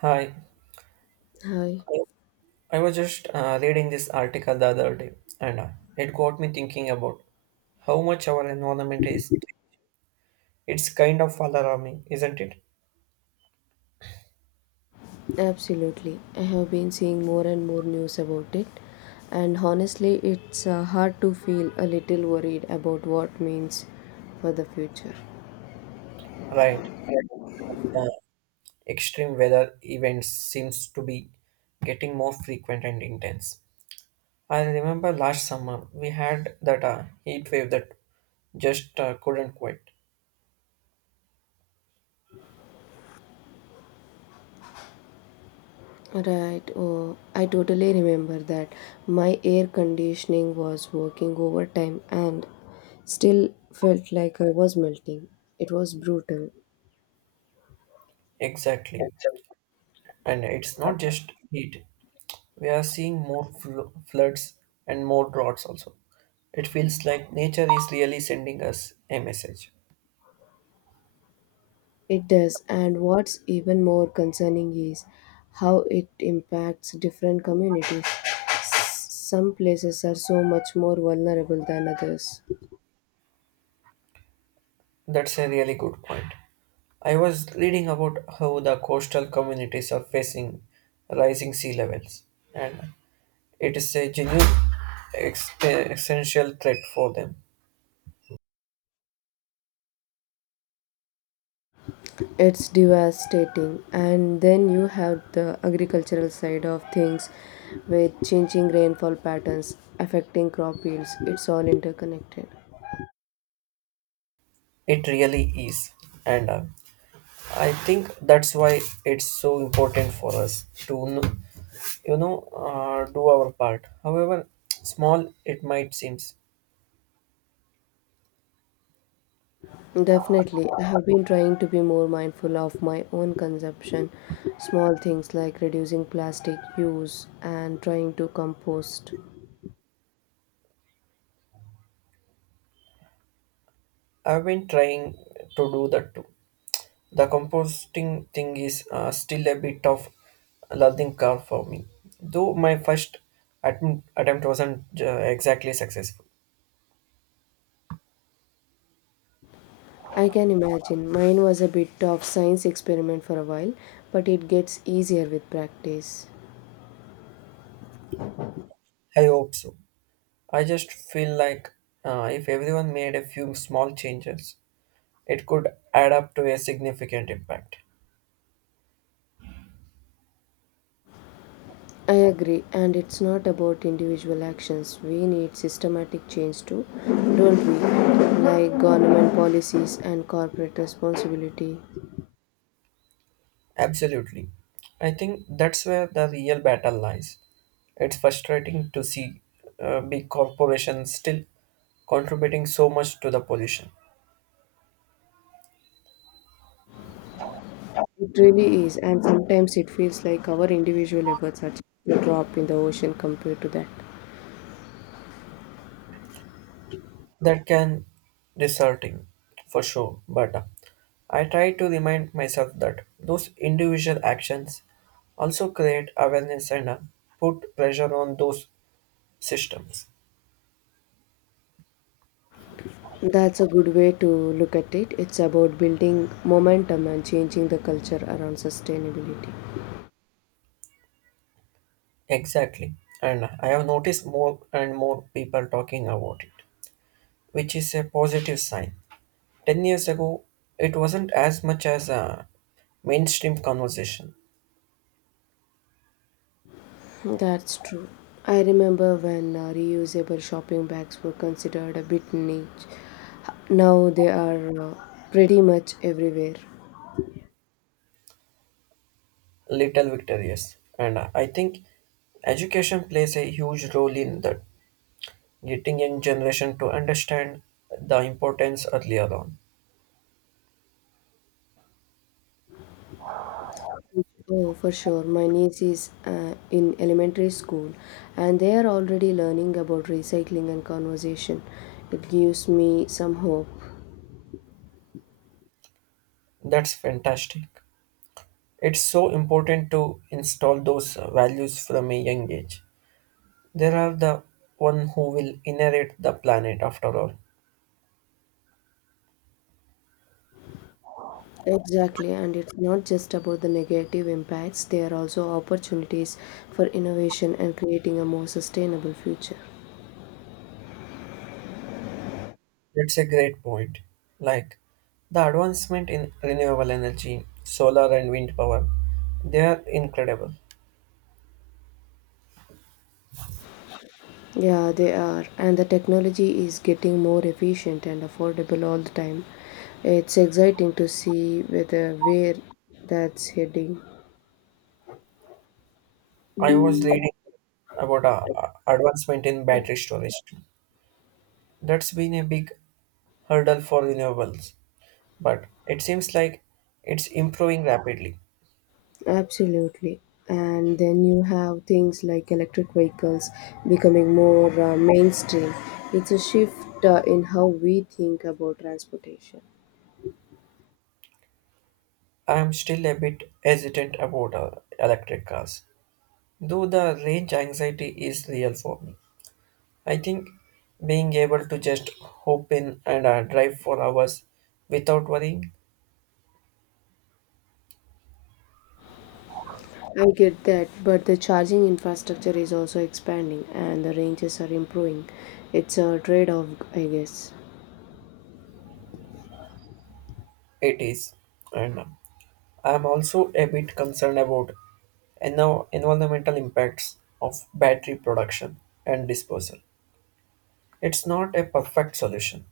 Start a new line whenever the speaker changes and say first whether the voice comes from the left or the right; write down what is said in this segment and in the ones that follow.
right: Hi,
left: Hi,
right: I was just reading this article the other day, and it got me thinking about how much our environment is. It's kind of alarming, isn't it?
left: absolutely. I have been seeing more and more news about it, and honestly, it's hard to feel a little worried about what means for the future.
right: Right. The extreme weather events seems to be getting more frequent and intense. I remember last summer we had that heat wave that just couldn't quit.
left: Right, oh, I totally remember that my air conditioning was working overtime and still felt like I was melting. It was brutal.
right: Exactly, and it's not just heat; we are seeing more floods and more droughts also. It feels like nature is really sending us a message.
left: It does, and what's even more concerning is how it impacts different communities. Some places are so much more vulnerable than others.
right: That's a really good point. I was reading about how the coastal communities are facing rising sea levels, and it is a genuine existential threat for them.
left: It's devastating. And then you have the agricultural side of things with changing rainfall patterns affecting crop yields. It's all interconnected.
right: It really is, and I think that's why it's so important for us to know, you know, do our part. However small it might seem,
left: Definitely. I have been trying to be more mindful of my own consumption. Small things like reducing plastic use and trying to compost.
right: I've been trying to do that too. The composting thing is still a bit of a learning curve for me, though my first attempt wasn't exactly successful.
left: I can imagine. Mine was a bit of science experiment for a while, but it gets easier with practice.
right: I hope so. I just feel like if everyone made a few small changes, it could add up to a significant impact.
left: I agree, and it's not about individual actions. We need systematic change too, don't we? Like government policies and corporate responsibility.
right: Absolutely. I think that's where the real battle lies. It's frustrating to see big corporations still contributing so much to the pollution.
left: It really is, and sometimes it feels like our individual efforts are just a drop in the ocean compared to that.
right: That can disheartening for sure, but I try to remind myself that those individual actions also create awareness and put pressure on those systems.
left: That's a good way to look at it. It's about building momentum and changing the culture around sustainability.
right: Exactly. And I have noticed more and more people talking about it, which is a positive sign. 10 years ago, it wasn't as much as a mainstream conversation,
left: That's true. I remember when reusable shopping bags were considered a bit niche. Now they are pretty much everywhere.
right: little victorious. And I think education plays a huge role in that, getting young generation to understand the importance earlier on.
left: Oh, for sure. My niece is in elementary school and they are already learning about recycling and conversation. It gives me some hope.
right: That's fantastic. It's so important to install those values from a young age. There are the one who will inherit the planet after all.
left: Exactly, and it's not just about the negative impacts, there are also opportunities for innovation and creating a more sustainable future.
right: It's a great point. Like the advancement in renewable energy, solar and wind power, they are incredible.
left: Yeah, they are, and the technology is getting more efficient and affordable all the time. It's exciting to see whether where that's heading.
right: I was reading about advancement in battery storage too. That's been a big hurdle for renewables, but it seems like it's improving rapidly.
left: Absolutely. And then you have things like electric vehicles becoming more mainstream. It's a shift in how we think about transportation.
right: I am still a bit hesitant about electric cars, though the range anxiety is real for me. I think being able to just hop in and drive for hours without worrying,
left: I get that, but the charging infrastructure is also expanding and the ranges are improving. It's a trade off, I guess.
right: it is. And I'm also a bit concerned about environmental impacts of battery production and disposal. It's not a perfect solution,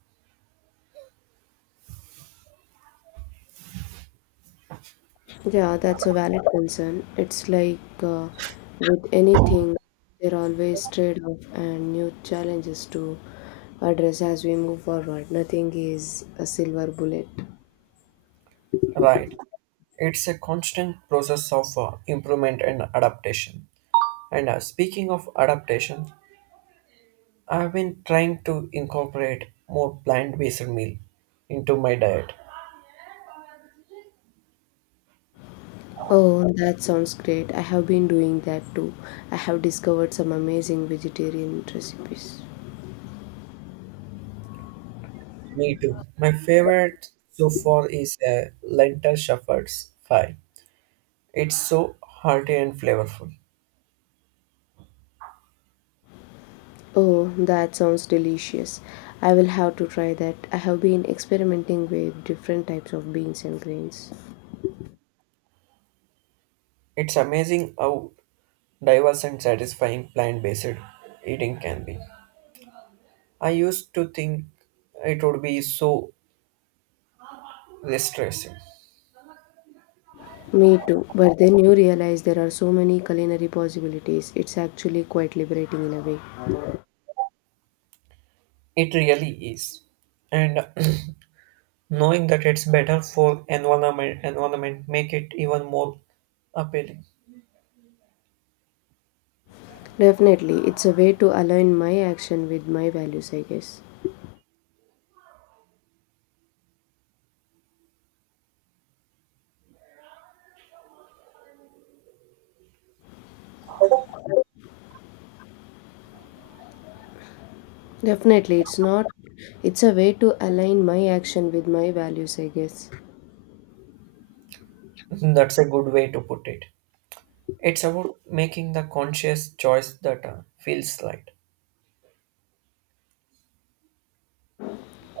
left: Yeah, that's a valid concern. It's like with anything, there are always trade-off and new challenges to address as we move forward. Nothing is a silver bullet.
right: right? It's a constant process of improvement and adaptation. And speaking of adaptation, I've been trying to incorporate more plant based meal into my diet.
left: Oh, that sounds great. I have been doing that too. I have discovered some amazing vegetarian recipes.
right: Me too. My favorite so far is lentil shepherd's pie. It's so hearty and flavorful.
left: Oh, that sounds delicious. I will have to try that. I have been experimenting with different types of beans and grains.
right: It's amazing how diverse and satisfying plant-based eating can be. I used to think it would be so distressing.
left: Me too. But then you realize there are so many culinary possibilities. It's actually quite liberating in a way.
right: It really is. And knowing that it's better for environment make it even more appealing.
left: Definitely, it's a way to align my action with my values, I guess. Definitely, it's not. It's a way to align my action with my values, I guess.
right: That's a good way to put it. It's about making the conscious choice that feels right.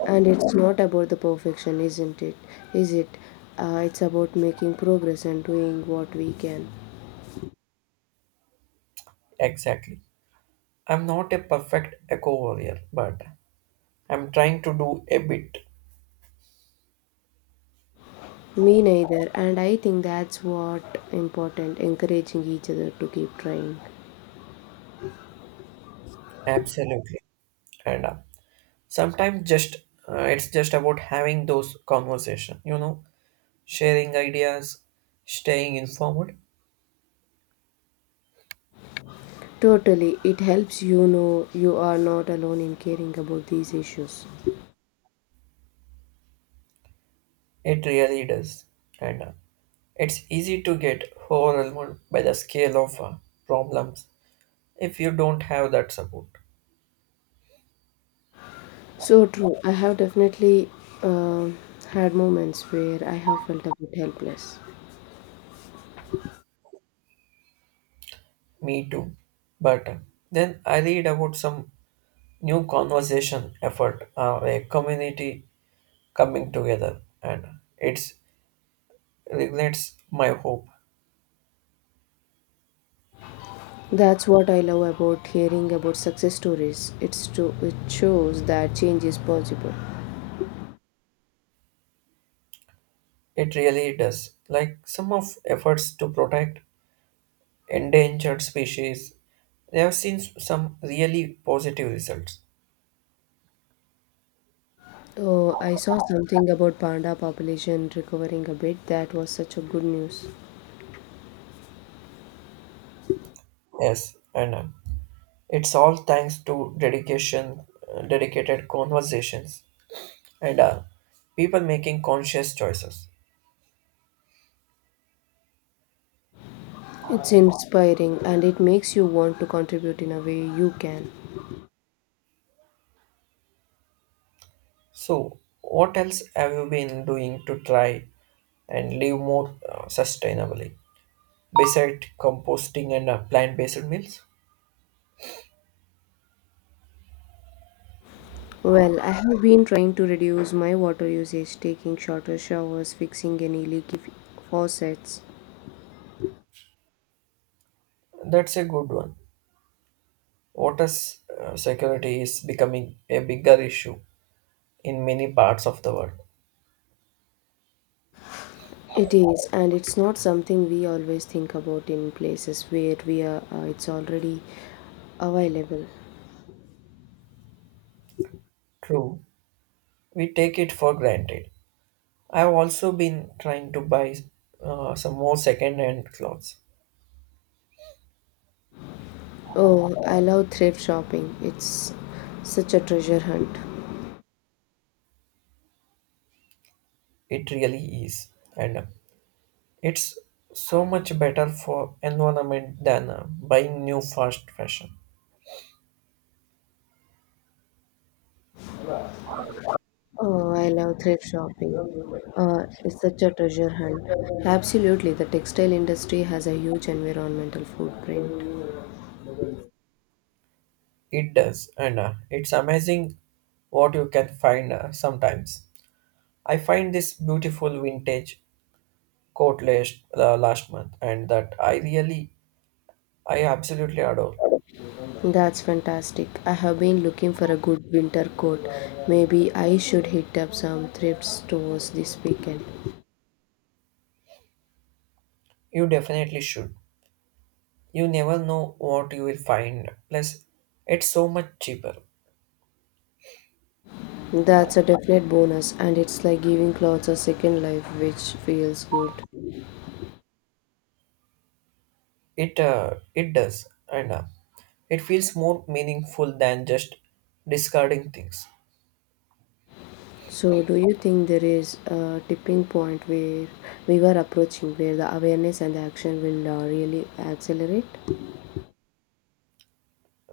left: And it's not about the perfection, isn't it? Is it? It's about making progress and doing what we can.
right: Exactly. I'm not a perfect eco warrior, but I'm trying to do a bit.
left: Me neither, and I think that's what important encouraging each other to keep trying.
right: Absolutely. And sometimes just it's just about having those conversation. Sharing ideas, staying informed.
left: Totally. It helps you know you are not alone in caring about these issues.
right: It really does. And it's easy to get overwhelmed by the scale of problems if you don't have that support.
left: So true. I have definitely um had moments where I have felt a bit helpless.
right: Me too. But then I read about some new conversation effort, a community coming together, and it reignites my hope.
left: That's what I love about hearing about success stories. It shows that change is possible.
right: It really does. Like some of efforts to protect endangered species, they have seen some really positive results.
left: Oh, I saw something about panda population recovering a bit. That was such a good news.
right: Yes, and it's all thanks to dedicated conversations, and people making conscious choices.
left: It's inspiring and it makes you want to contribute in a way you can.
right: So, what else have you been doing to try and live more sustainably besides composting and plant-based meals?
left: Well, I have been trying to reduce my water usage, taking shorter showers, fixing any faucets.
right: That's a good one. Water security is becoming a bigger issue in many parts of the world.
left: It is, and it's not something we always think about in places where we are, it's already available.
right: True, we take it for granted. I've also been trying to buy some more second-hand clothes.
left: Oh, I love thrift shopping. It's such a treasure hunt.
right: It really is, and it's so much better for environment than buying new fast fashion.
left: Oh, I love thrift shopping. It's such a treasure hunt. Absolutely, the textile industry has a huge environmental footprint.
right: It does, and it's amazing what you can find sometimes. I find this beautiful vintage coat last month, and that I absolutely adore.
left: That's fantastic. I have been looking for a good winter coat. Maybe I should hit up some thrift stores this weekend.
right: You definitely should. You never know what you will find. Plus, it's so much cheaper.
left: That's a definite bonus, and it's like giving clothes a second life, which feels good.
right: It does, and it feels more meaningful than just discarding things.
left: So, do you think there is a tipping point where we were approaching where the awareness and the action will really accelerate?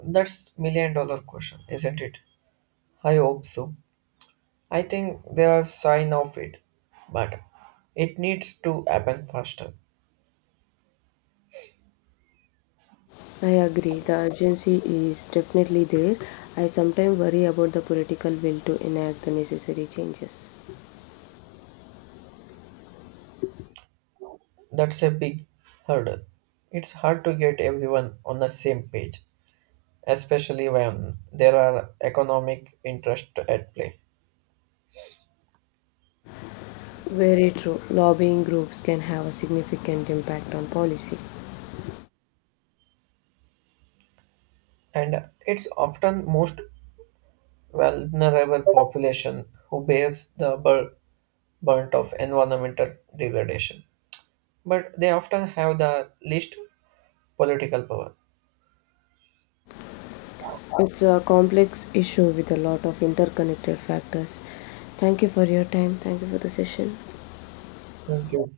right: That's million dollar question, isn't it? I hope so. I think there are sign of it, but it needs to happen faster.
left: I agree, the urgency is definitely there. I sometimes worry about the political will to enact the necessary changes.
right: That's a big hurdle. It's hard to get everyone on the same page, especially when there are economic interests at play.
left: Very true. Lobbying groups can have a significant impact on policy.
right: And it's often most vulnerable population who bears the brunt of environmental degradation. But they often have the least political power.
left: It's a complex issue with a lot of interconnected factors. Thank you for your time. Thank you for the session.
right: Thank you.